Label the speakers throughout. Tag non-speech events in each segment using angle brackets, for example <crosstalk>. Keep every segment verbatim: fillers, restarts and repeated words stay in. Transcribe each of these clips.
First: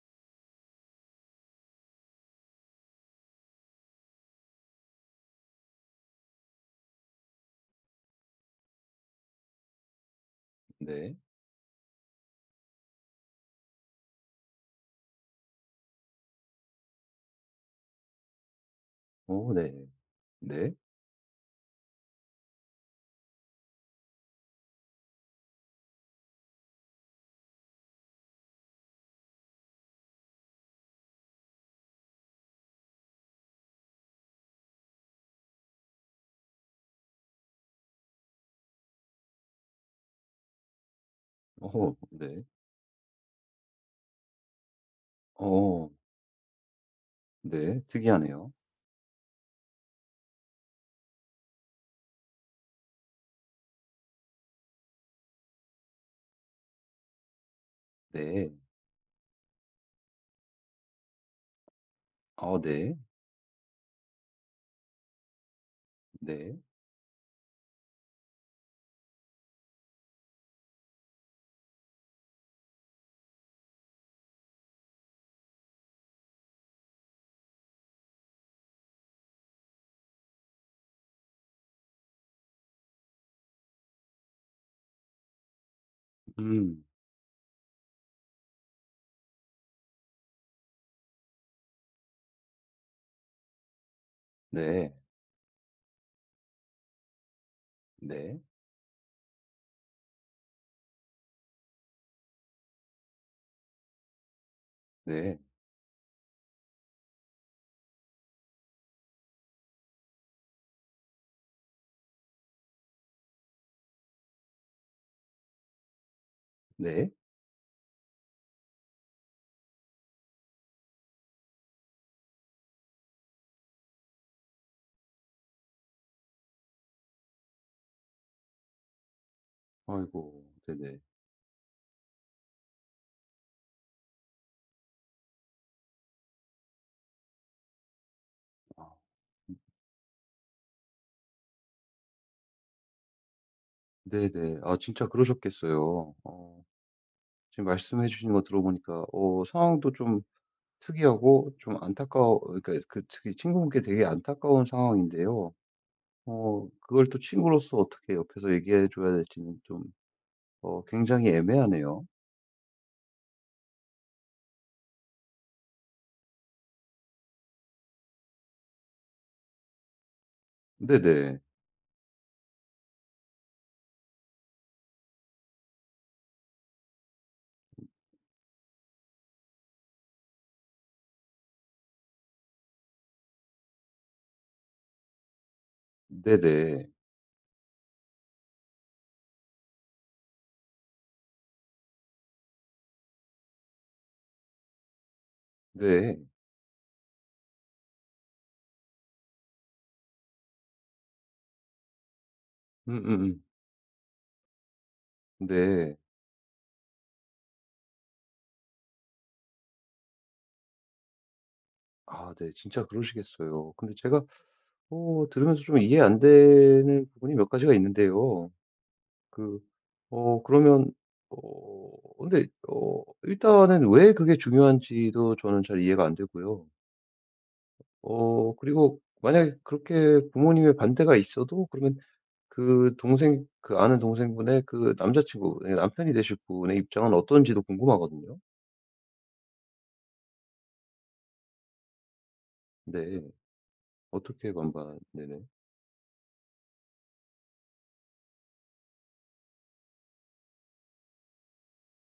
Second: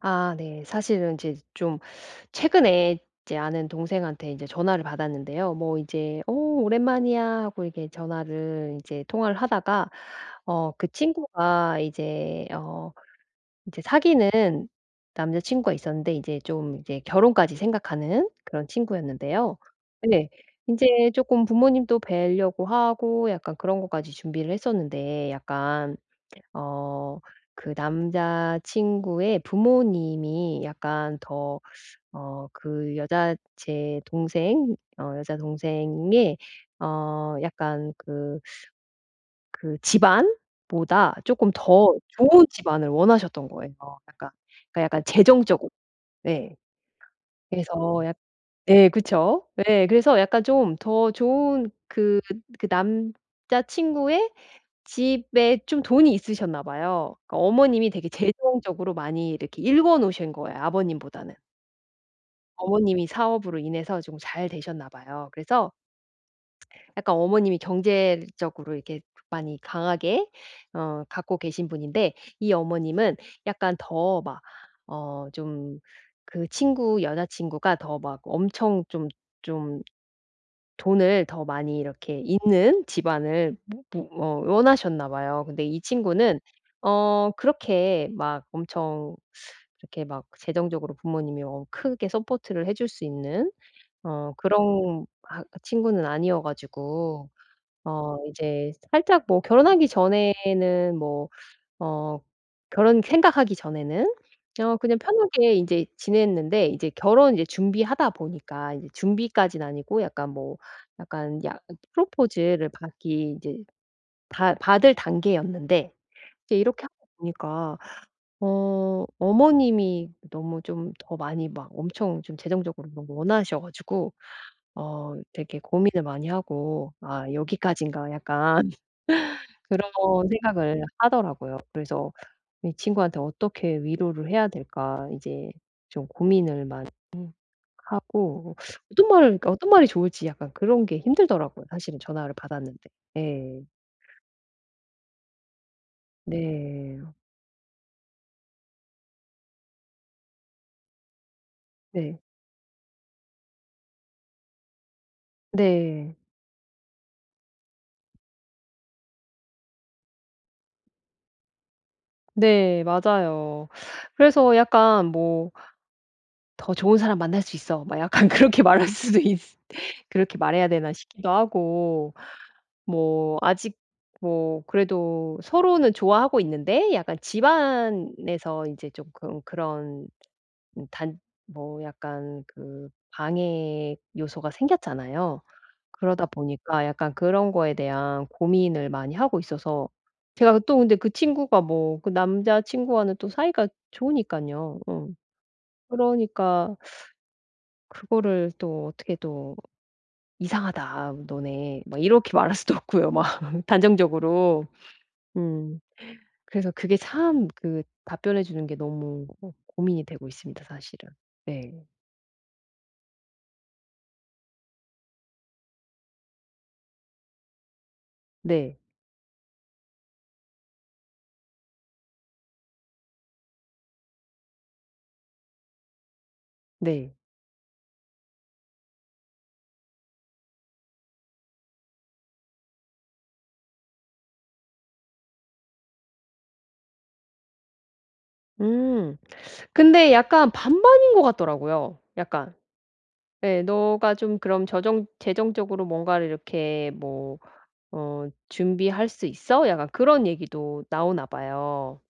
Speaker 1: 아 네. 사실은 이제 좀 최근에 이제 아는 동생한테 이제 전화를 받았는데요. 뭐 이제 오 오랜만이야." 하고 이렇게 전화를 이제 통화를 하다가 어 그
Speaker 2: 네.
Speaker 1: 친구가 이제 어 이제 사귀는 남자 친구가 있었는데 이제 좀 이제 결혼까지 생각하는 그런
Speaker 2: 어
Speaker 1: 친구였는데요.
Speaker 2: 네.
Speaker 1: 예.
Speaker 2: 네.
Speaker 1: 이제 조금 부모님도 뵈려고 하고 약간 그런 것까지 준비를 했었는데 약간 어 그 남자친구의 부모님이 약간 더 어 그 여자 제 동생 어 여자 동생의 어 약간 그 그 집안보다 조금
Speaker 2: 어
Speaker 1: 더
Speaker 2: 네.
Speaker 1: 좋은 집안을 원하셨던 거예요. 약간 그러니까 약간 재정적으로.
Speaker 2: 어
Speaker 1: 네.
Speaker 2: 네.
Speaker 1: 그래서 약
Speaker 2: 특이하네요.
Speaker 1: 예, 그쵸. 예. 그래서 약간 좀 더 좋은 그 그 남자친구의 집에 좀 돈이 있으셨나 봐요. 그러니까 어머님이 되게
Speaker 2: 네.
Speaker 1: 재정적으로 많이 이렇게 일궈 놓으신 거예요, 아버님보다는.
Speaker 2: 어 네.
Speaker 1: 어머님이 사업으로 인해서 좀 잘 되셨나 봐요. 그래서
Speaker 2: 네.
Speaker 1: 약간 어머님이 경제적으로 이렇게 많이 강하게 어 갖고 계신 분인데, 이 어머님은 약간 더 막 어 좀 그 친구 여자친구가 더 막 엄청 좀좀 돈을 더 많이 이렇게 있는 집안을 뭐 뭐 어 원하셨나 봐요. 근데 이 친구는
Speaker 2: 음.
Speaker 1: 어 그렇게 막 엄청 이렇게 막 재정적으로 부모님이 어 크게 서포트를 해줄 수 있는 어
Speaker 2: 네.
Speaker 1: 그런 아 친구는 아니어 가지고 어
Speaker 2: 네.
Speaker 1: 이제 살짝 뭐 결혼하기 전에는 뭐어 결혼 생각하기 전에는 어 그냥
Speaker 2: 네.
Speaker 1: 편하게 인제 지냈는데, 이제 결혼 이제 준비하다 보니까 이제 준비까지는 아니고 약간 뭐 약간 야 프로포즈를 받기 이제 다 받을 단계였는데 이제 이렇게 하다
Speaker 2: 네.
Speaker 1: 보니까 어 어머님이 너무 좀 더 많이 막 엄청 좀 재정적으로 너무 원하셔 가지고 어 되게 고민을 많이 하고 '아, 여기까지인가.' 약간 <laughs> 그런
Speaker 2: 아이고.
Speaker 1: 생각을
Speaker 2: 네네.
Speaker 1: 하더라고요. 그래서 이 친구한테 어떻게 위로를 해야 될까 이제 좀 고민을 많이 하고,
Speaker 2: 아
Speaker 1: 어떤 말을, 그러니까 어떤 말이 좋을지 약간 그런 게 힘들더라고요, 사실은 전화를 받았는데. 예.
Speaker 2: 네네. 아 진짜 그러셨겠어요. 어
Speaker 1: 네.
Speaker 2: 지금 말씀해 주시는 거 들어보니까 어 상황도 좀 특이하고 좀
Speaker 1: 네.
Speaker 2: 안타까워 그러니까 그 특히 친구분께 되게 안타까운 상황인데요.
Speaker 1: 네.
Speaker 2: 어 그걸 또 친구로서 어떻게 옆에서 얘기해 줘야 될지는 좀 어 굉장히 애매하네요.
Speaker 1: 네. 맞아요. 그래서 약간 뭐 "더 좋은 사람 만날 수 있어." 막 약간 <laughs> 그렇게 말할 수도 있 그렇게 말해야 되나 싶기도
Speaker 2: 네네.
Speaker 1: 하고 뭐 아직 뭐 그래도 서로는 좋아하고 있는데 약간 집안에서 인제 쪼끔 그런 음 단 뭐 약간 그 방해 요소가 생겼잖아요. 그러다 보니까
Speaker 2: 네네.
Speaker 1: 약간 그런 거에 대한 고민을 많이 하고 있어서 제가 또, 근데 그 친구가 뭐 그 남자 친구와는 또 사이가 좋으니까요, 어.
Speaker 2: 네.
Speaker 1: 그러니까 그거를 또 어떻게 또 "이상하다 너네." 막 이렇게 <laughs> 말할 수도 없고요, 막
Speaker 2: 음음음.
Speaker 1: <laughs> 단정적으로. 음.
Speaker 2: 네.
Speaker 1: 그래서 그게 참 그 답변해 주는 게 너무 어 고민이 되고 있습니다, 사실은. 네.
Speaker 2: 아 네. 진짜 그러시겠어요. 근데 제가 어 들으면서 좀 이해 안 되는 부분이 몇 가지가 있는데요.
Speaker 1: 네.
Speaker 2: 그 어 그러면 어 근데 어 일단은 왜 그게 중요한지도 저는 잘 이해가 안 되고요.
Speaker 1: 네.
Speaker 2: 어 그리고 만약에 그렇게 부모님의 반대가 있어도 그러면 그 동생 그 아는 동생분의 그 남자친구 예 남편이 되실 분의 입장은 어떤지도 궁금하거든요.
Speaker 1: 음. 근데 약간 반반인 것 같더라고요, 약간.
Speaker 2: 네.
Speaker 1: 예. "너가 좀
Speaker 2: 어떻게
Speaker 1: 그럼
Speaker 2: 반반?
Speaker 1: 저정
Speaker 2: 네네.
Speaker 1: 재정적으로 뭔가를 이렇게 뭐 어 준비할 수 있어?" 약간 그런 얘기도 나오나 봐요.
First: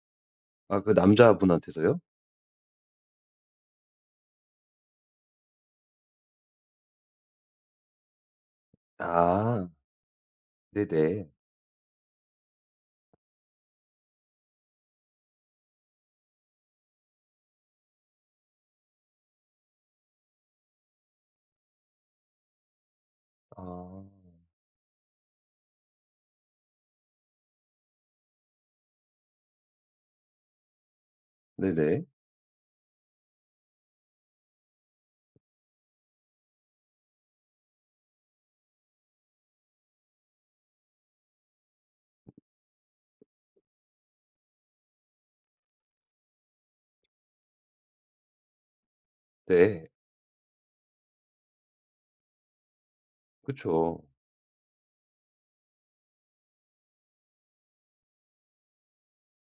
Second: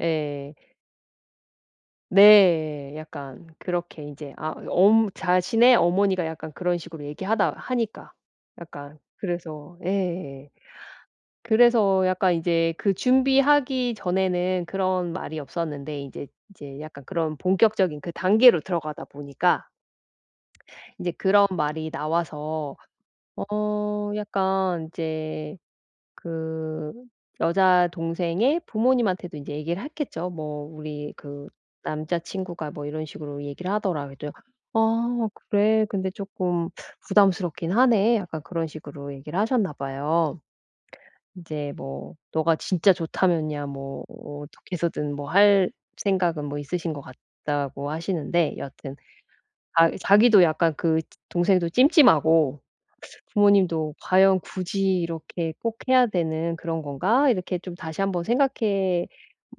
Speaker 1: 예.
Speaker 2: 아 그 남자분한테서요?
Speaker 1: 네. 약간 그렇게 인제 아 엄 자신의 어머니가 약간 그런 식으로 얘기하다 하니까. 약간
Speaker 2: 아
Speaker 1: 그래서 예.
Speaker 2: 네네.
Speaker 1: 그래서 약간 이제 그 준비하기 전에는 그런 말이 없었는데 인제 이제 약간 그런 본격적인 그 단계로 들어가다 보니까 이제 그런 말이 나와서
Speaker 2: 아
Speaker 1: 어 약간 이제 그 여자 동생의 부모님한테도 인제 얘기를 했겠죠. "뭐 우리 그
Speaker 2: 네네.
Speaker 1: 남자 친구가 뭐 이런 식으로 얘기를 하더라." 그랬더니 "아 그래? 근데 쪼끔 부담스럽긴 하네." 약간 그런 식으로 얘기를 하셨나 봐요. 인제 뭐 "너가 진짜 좋다면야 뭐 어떻게 해서든 뭐 할 생각은 뭐 있으신 것 같다."고 하시는데, 여하튼
Speaker 2: 네.
Speaker 1: 아 자기도 약간 그 동생도 찜찜하고 부모님도
Speaker 2: 그쵸.
Speaker 1: '과연 굳이 이렇게 꼭 해야 되는 그런 건가?' 이렇게 좀 다시 한번 생각해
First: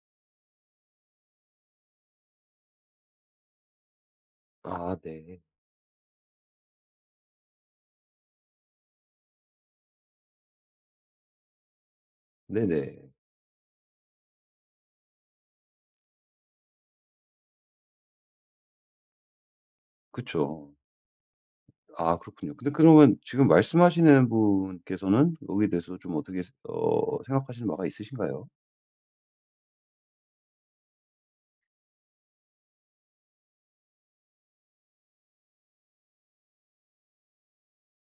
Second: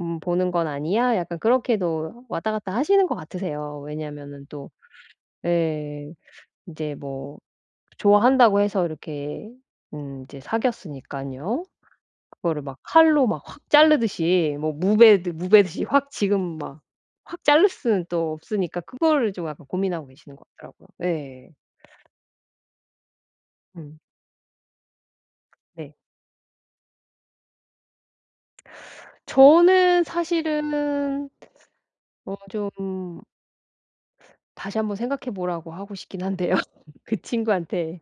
Speaker 1: 음 보는 건 아니야? 약간 그렇게도 왔다 갔다 하시는 것 같으세요. 왜냐하면은 또
Speaker 2: 아 네.
Speaker 1: 예, 인제 뭐 좋아한다고 해서 이렇게 음 이제 사귀었으니깐요. 그거를 막
Speaker 2: 네네.
Speaker 1: 칼로 막 확 자르듯이 뭐 무베드 무베듯이 확 지금 막 확 자를 수는 또 없으니까 그거를 좀 약간 고민하고 계시는 것
Speaker 2: 그쵸.
Speaker 1: 같더라고요. 예.
Speaker 2: 아 그렇군요. 근데 그러면 지금
Speaker 1: 음.
Speaker 2: 말씀하시는 분께서는 여기에
Speaker 1: 네.
Speaker 2: 대해서 좀 어떻게 어 생각하시는 바가 있으신가요?
Speaker 1: 저는 사실은 어 좀 다시 한번 생각해 보라고 하고 싶긴 한데요, <laughs> 그 친구한테.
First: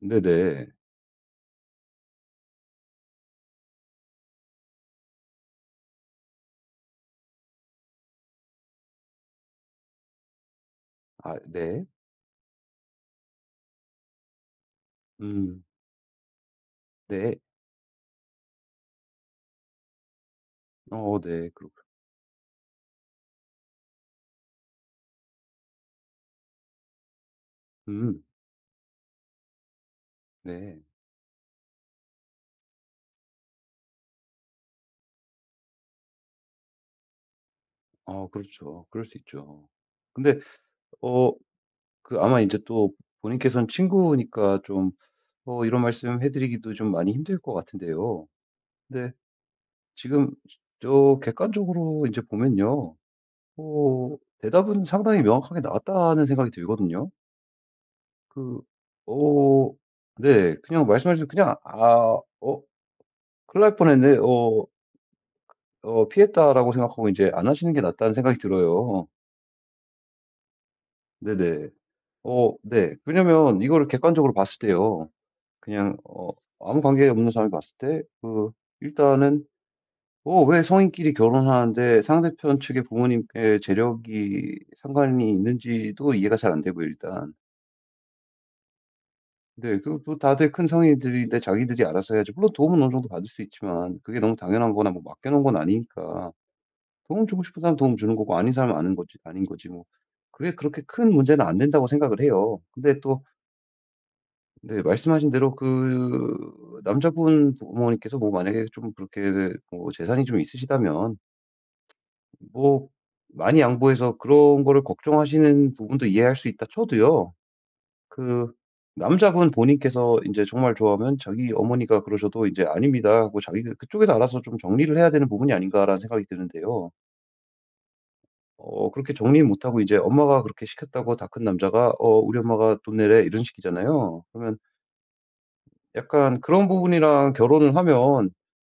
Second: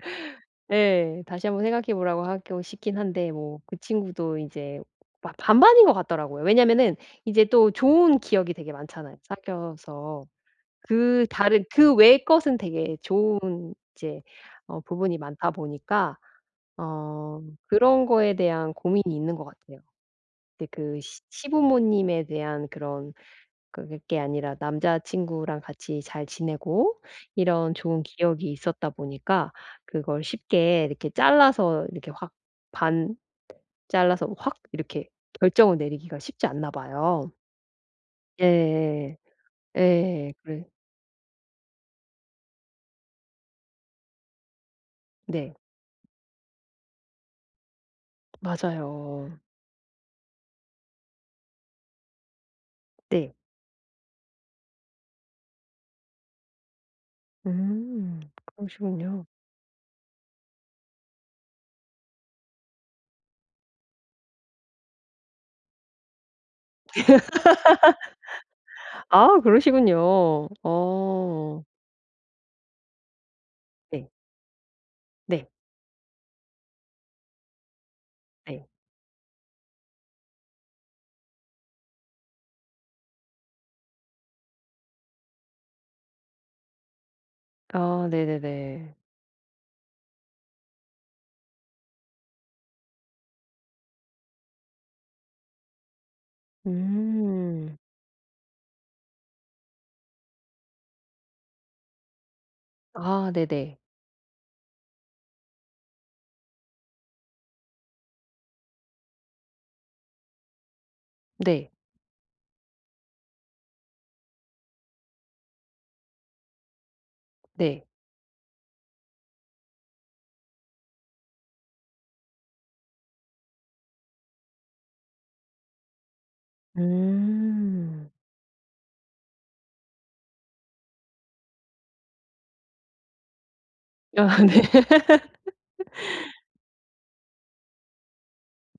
Speaker 2: 네네.
Speaker 1: 예. 다시 한번 생각해 보라고 하고 싶긴 한데 뭐 그 친구도 이제 바 반반인 것 같더라고요. 왜냐면은 이제 또 좋은 기억이 되게 많잖아요, 사귀어서. 그
Speaker 2: 아
Speaker 1: 다른
Speaker 2: 네.
Speaker 1: 그 외의 것은 되게 좋은 이제 어 부분이 많다
Speaker 2: 음.
Speaker 1: 보니까
Speaker 2: 네.
Speaker 1: 어 그런 거에 대한 고민이 있는 것 같아요. 근데 그
Speaker 2: 어
Speaker 1: 시
Speaker 2: 네. 그렇군
Speaker 1: 시부모님에 대한 그런 그게 아니라 남자친구랑 같이 잘 지내고 이런 좋은
Speaker 2: 음.
Speaker 1: 기억이 있었다 보니까 그걸
Speaker 2: 네.
Speaker 1: 쉽게 이렇게 잘라서 이렇게 확 반 잘라서 확 이렇게 결정을 내리기가 쉽지 않나 봐요.
Speaker 2: 아 그렇죠. 그럴
Speaker 1: 예예.
Speaker 2: 수 있죠.
Speaker 1: 예.
Speaker 2: 근데
Speaker 1: 그래
Speaker 2: 어 그 아마 이제 또 본인께서는 친구니까 좀
Speaker 1: 네.
Speaker 2: 어 이런 말씀 해 드리기도 좀 많이 힘들 것 같은데요. 근데
Speaker 1: 맞아요.
Speaker 2: 지금 저 객관적으로 이제 보면요.
Speaker 1: 네.
Speaker 2: 어 대답은 상당히 명확하게 나왔다는 생각이 들거든요.
Speaker 1: 음.
Speaker 2: 그
Speaker 1: 그러시군요.
Speaker 2: 어 네. 그냥 말씀하면 그냥 '아 어 큰일 날 뻔했네. 어 어 피했다.'라고 생각하고 이제 안 하시는 게 낫다는 생각이 들어요.
Speaker 1: 아 그러시군요. 어.
Speaker 2: 네네. 어 네. 왜냐면 이거를
Speaker 1: 네.
Speaker 2: 객관적으로 봤을 때요.
Speaker 1: 네.
Speaker 2: 그냥 어 아무 관계 없는 사람이 봤을 때 그
Speaker 1: 네.
Speaker 2: 일단은 '어 왜 성인끼리 결혼하는데 상대편 측의 부모님께 재력이 상관이 있는지도 이해가 잘 안 되고요 일단.
Speaker 1: 아 네네네.
Speaker 2: 네 그리고 또 다들 큰 성인들인데 자기들이 알아서 해야지 물론 도움은 어느 정도 받을 수 있지만 그게 너무 당연한 거나 뭐 맡겨 놓은 건 아니니까 도움 주고 싶은 사람
Speaker 1: 음.
Speaker 2: 도움 주는 거고 아닌 사람은 아닌 거지 아닌 거지 뭐 그게 그렇게 큰 문제는 안 된다고 생각을 해요. 근데 또
Speaker 1: 아 네네.
Speaker 2: 네. 말씀하신 대로 그 남자분 부모님께서 뭐 만약에 좀 그렇게 뭐 재산이 좀 있으시다면
Speaker 1: 네.
Speaker 2: 뭐 많이 양보해서 그런 거를 걱정하시는 부분도 이해할 수 있다 쳐도요.
Speaker 1: 네.
Speaker 2: 그 남자분 본인께서 이제 정말 좋아하면 자기 어머니가 그러셔도 이제 "아닙니다." 하고 자기 그쪽에서 알아서 좀 정리를 해야 되는 부분이 아닌가라는 생각이 드는데요.
Speaker 1: 음.
Speaker 2: 어 그렇게 정리 못 하고 이제 엄마가 그렇게 시켰다고 다 큰 남자가 "어 우리 엄마가 돈 내래." 이런
Speaker 1: <laughs>
Speaker 2: 식이잖아요.
Speaker 1: 아
Speaker 2: 그러면
Speaker 1: 네.
Speaker 2: 약간 그런 부분이랑 결혼을 하면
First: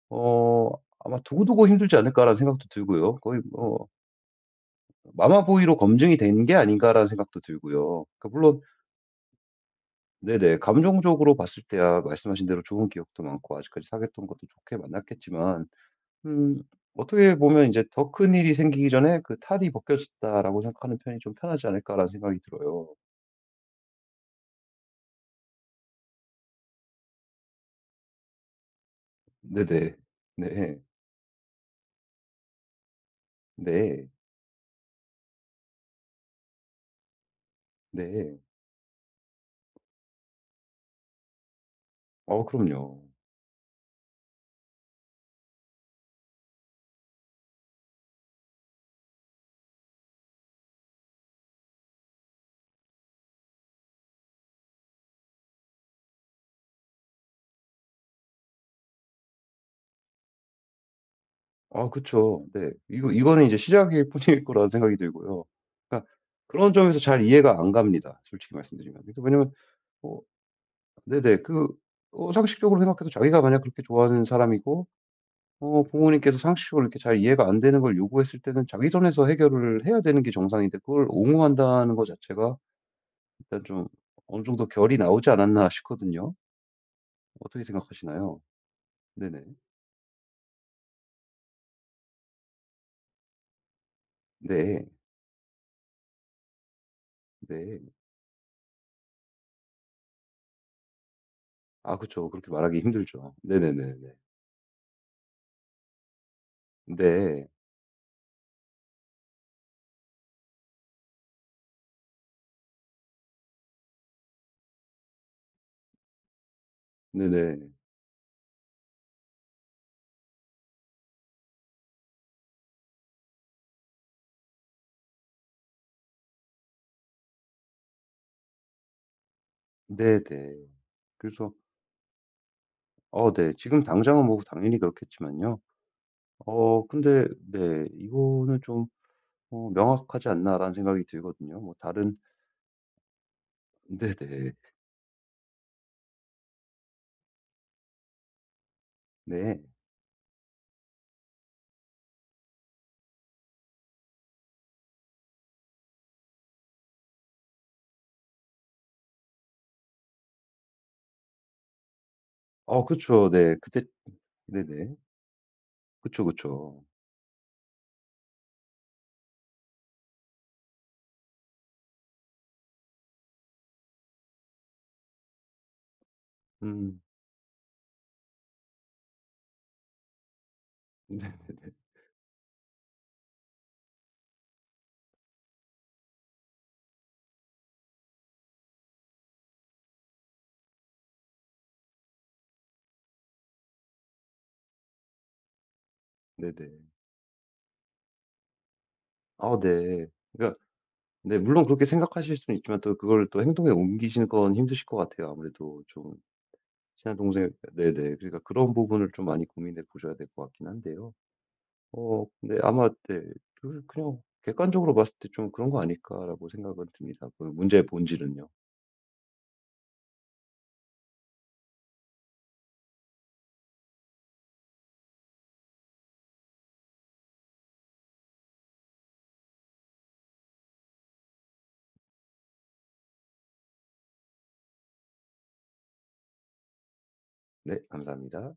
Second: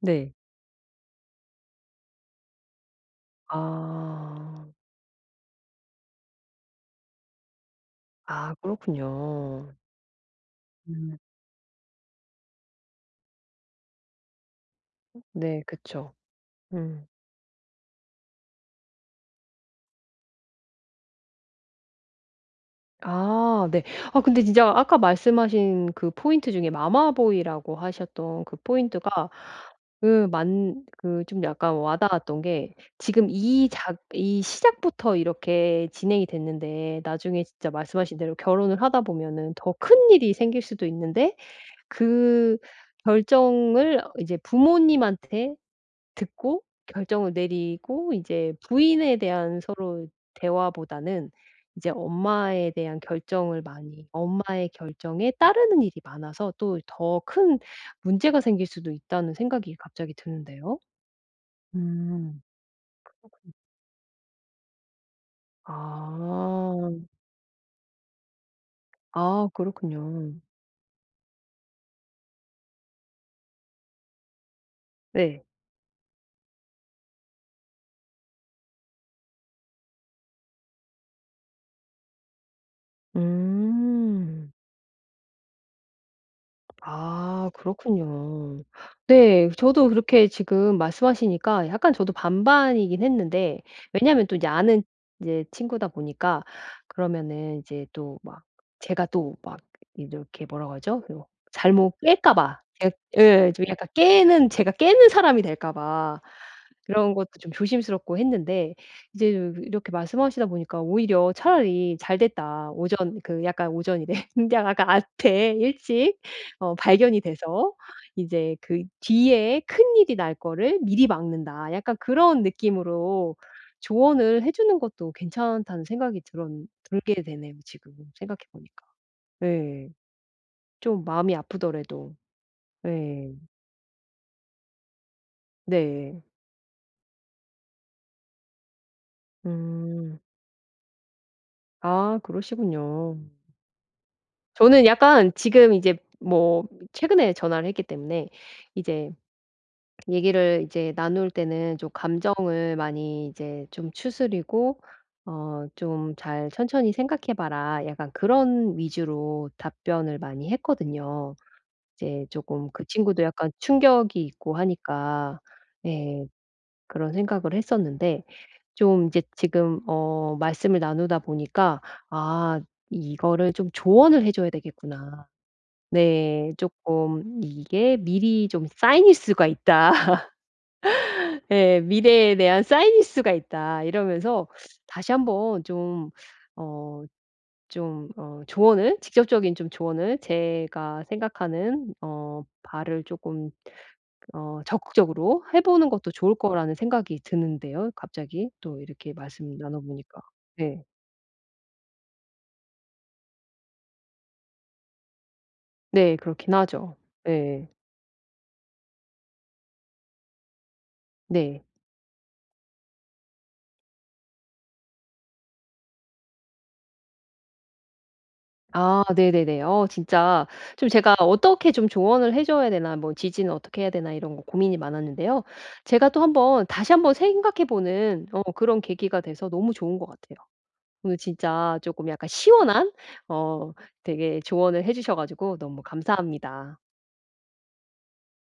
Speaker 1: 네.
Speaker 2: 어 아마 '두고두고 힘들지 않을까.'라는 생각도 들고요. 거의 뭐
Speaker 1: 아.
Speaker 2: '마마보이로 검증이 된 게 아닌가.'라는 생각도 들고요. 그러니까
Speaker 1: 아
Speaker 2: 물론
Speaker 1: 그렇군요.
Speaker 2: 네네
Speaker 1: 음.
Speaker 2: 감정적으로 봤을 때야 말씀하신 대로 좋은 기억도 많고 아직까지 사귀었던 것도 좋게
Speaker 1: 네
Speaker 2: 만났겠지만
Speaker 1: 그쵸.
Speaker 2: 음
Speaker 1: 음.
Speaker 2: 어떻게 보면 이제 '더 큰 일이 생기기 전에 그 탈이 벗겨졌다.'라고 생각하는 편이 좀 편하지 않을까라는 생각이 들어요.
Speaker 1: 아 네. 아 근데 진짜 아까 말씀하신 그 포인트 중에 마마보이라고 하셨던 그 포인트가
Speaker 2: 네네.
Speaker 1: 그
Speaker 2: 네.
Speaker 1: 만 그 좀 약간 와 닿았던 게 지금 이 작
Speaker 2: 네.
Speaker 1: 이 시작부터 이렇게 진행이 됐는데 나중에 진짜 말씀하신 대로
Speaker 2: 네.
Speaker 1: 결혼을 하다 보면은 더 큰일이 생길 수도 있는데
Speaker 2: 어
Speaker 1: 그
Speaker 2: 그럼요.
Speaker 1: 결정을 어 이제 부모님한테 듣고 결정을 내리고 이제 부인에 대한 서로 대화보다는 이제 엄마에 대한 결정을 많이 엄마의 결정에 따르는 일이 많아서 또 더 큰 문제가 생길 수도 있다는 생각이 갑자기 드는데요.
Speaker 2: 아
Speaker 1: 음.
Speaker 2: 그쵸. 네. 이거 이거는
Speaker 1: 그렇군요.
Speaker 2: 이제 시작일 뿐일 거라는 생각이 들고요. 그러니까 그런
Speaker 1: 아.
Speaker 2: 점에서 잘 이해가 안 갑니다, 솔직히 말씀드리면. 그러니까
Speaker 1: 아
Speaker 2: 왜냐면 어
Speaker 1: 그렇군요.
Speaker 2: 네네. 그 어 상식적으로 생각해도 자기가 만약 그렇게 좋아하는 사람이고
Speaker 1: 네.
Speaker 2: 어 부모님께서 상식적으로 이렇게 잘 이해가 안 되는 걸 요구했을 때는 자기 선에서 해결을 해야 되는 게 정상인데 그걸 옹호한다는 거 자체가 일단 좀 어느
Speaker 1: 음.
Speaker 2: 정도 결이 나오지 않았나 싶거든요.
Speaker 1: 아
Speaker 2: 어떻게 생각하시나요?
Speaker 1: 그렇군요.
Speaker 2: 네네.
Speaker 1: 네. 저도 그렇게 지금 말씀하시니까 약간 저도 반반이긴 했는데 왜냐하면 또 이제 아는
Speaker 2: 네.
Speaker 1: 이제 친구다 보니까 그러면은
Speaker 2: 네.
Speaker 1: 이제 또 막 제가 또 막 이렇게 뭐라고 하죠? 요 잘못
Speaker 2: 아 그쵸.
Speaker 1: 깰까
Speaker 2: 그렇게
Speaker 1: 봐,
Speaker 2: 말하기 힘들죠.
Speaker 1: 예. 좀 약간
Speaker 2: 네네네네.
Speaker 1: 깨는 제가 깨는 사람이 될까 봐 그런 것도
Speaker 2: 네.
Speaker 1: 좀 조심스럽고 했는데, 이제 이렇게 말씀하시다 보니까 오히려 차라리 '잘 됐다. 오전' 그 약간 오전이래. 근데 약간 앞에 <laughs> 일찍 어 발견이
Speaker 2: 네네.
Speaker 1: 돼서 이제 그 뒤에 큰일이 날 거를 미리 막는다.' 약간 그런 느낌으로 조언을 해 주는 것도 괜찮다는 생각이 들었 들게 되네요, 지금 생각해 보니까. 예.
Speaker 2: 네네.
Speaker 1: 좀 마음이
Speaker 2: 그래서
Speaker 1: 아프더라도.
Speaker 2: 어
Speaker 1: 예.
Speaker 2: 네 지금 당장은 뭐 당연히 그렇겠지만요.
Speaker 1: 네.
Speaker 2: 어 근데 네 이거는 좀 어
Speaker 1: 음.
Speaker 2: '명확하지 않나.'라는 생각이 들거든요. 뭐 다른
Speaker 1: 아 그러시군요.
Speaker 2: <laughs> 네네.
Speaker 1: 저는 약간 지금 이제 뭐 최근에 전화를 했기 때문에 이제
Speaker 2: 네.
Speaker 1: 얘기를 이제 나눌 때는 좀 감정을 많이 이제 좀 추스리고 어 좀 "잘 천천히 생각해 봐라." 약간 그런 위주로 답변을 많이 했거든요. 이제 쪼금
Speaker 2: 어
Speaker 1: 그 친구도
Speaker 2: 그쵸.
Speaker 1: 약간
Speaker 2: 네. 그때
Speaker 1: 충격이 있고
Speaker 2: 네네.
Speaker 1: 하니까
Speaker 2: 그쵸,
Speaker 1: 예
Speaker 2: 그쵸.
Speaker 1: 그런 생각을 했었는데 좀 이제 지금 어 말씀을 나누다 보니까 '아, 이거를 좀 조언을 해 줘야 되겠구나.' 네.
Speaker 2: 음.
Speaker 1: 쪼끔 이게 '미리 좀 쌓이일 수가 있다.
Speaker 2: <laughs> 네.
Speaker 1: <laughs> 예. 미래에 대한 쌓이일 수가 있다.' 이러면서 다시 한번 좀 어 좀 어 조언을, 직접적인 좀 조언을, 제가 생각하는 어 바를 쪼끔 어 적극적으로 해 보는 것도 좋을 거라는
Speaker 2: 네네.
Speaker 1: 생각이 드는데요, 갑자기 또 이렇게 말씀
Speaker 2: 아
Speaker 1: 나눠
Speaker 2: 네.
Speaker 1: 보니까.
Speaker 2: 그러니까
Speaker 1: 네.
Speaker 2: 네 물론 그렇게 생각하실 수는 있지만 또 그걸 또 행동에 옮기시는 건 힘드실 것 같아요. 아무래도 좀
Speaker 1: 네. 그렇긴 하죠.
Speaker 2: 친한 동생
Speaker 1: 예.
Speaker 2: 네네. 그러니까 그런 부분을 좀 많이 고민해 보셔야 될 것 같긴 한데요.
Speaker 1: 네.
Speaker 2: 어 근데 아마 네 그 그냥 객관적으로 봤을 때 좀 그런 거 아닐까라고 생각은 듭니다. 그 문제의 본질은요.
Speaker 1: 아 네네네. 어 진짜 좀 제가 어떻게 좀 조언을 해 줘야 되나 뭐 지지는 어떻게 해야 되나 이런 거 고민이 많았는데요. 제가 또 한번 다시 한번 생각해 보는 어 그런 계기가 돼서 너무 좋은 것 같아요. 오늘 진짜 쪼끔 약간 시원한 어 되게 조언을 해 주셔 가지고 너무 감사합니다.
Speaker 2: 네 감사합니다.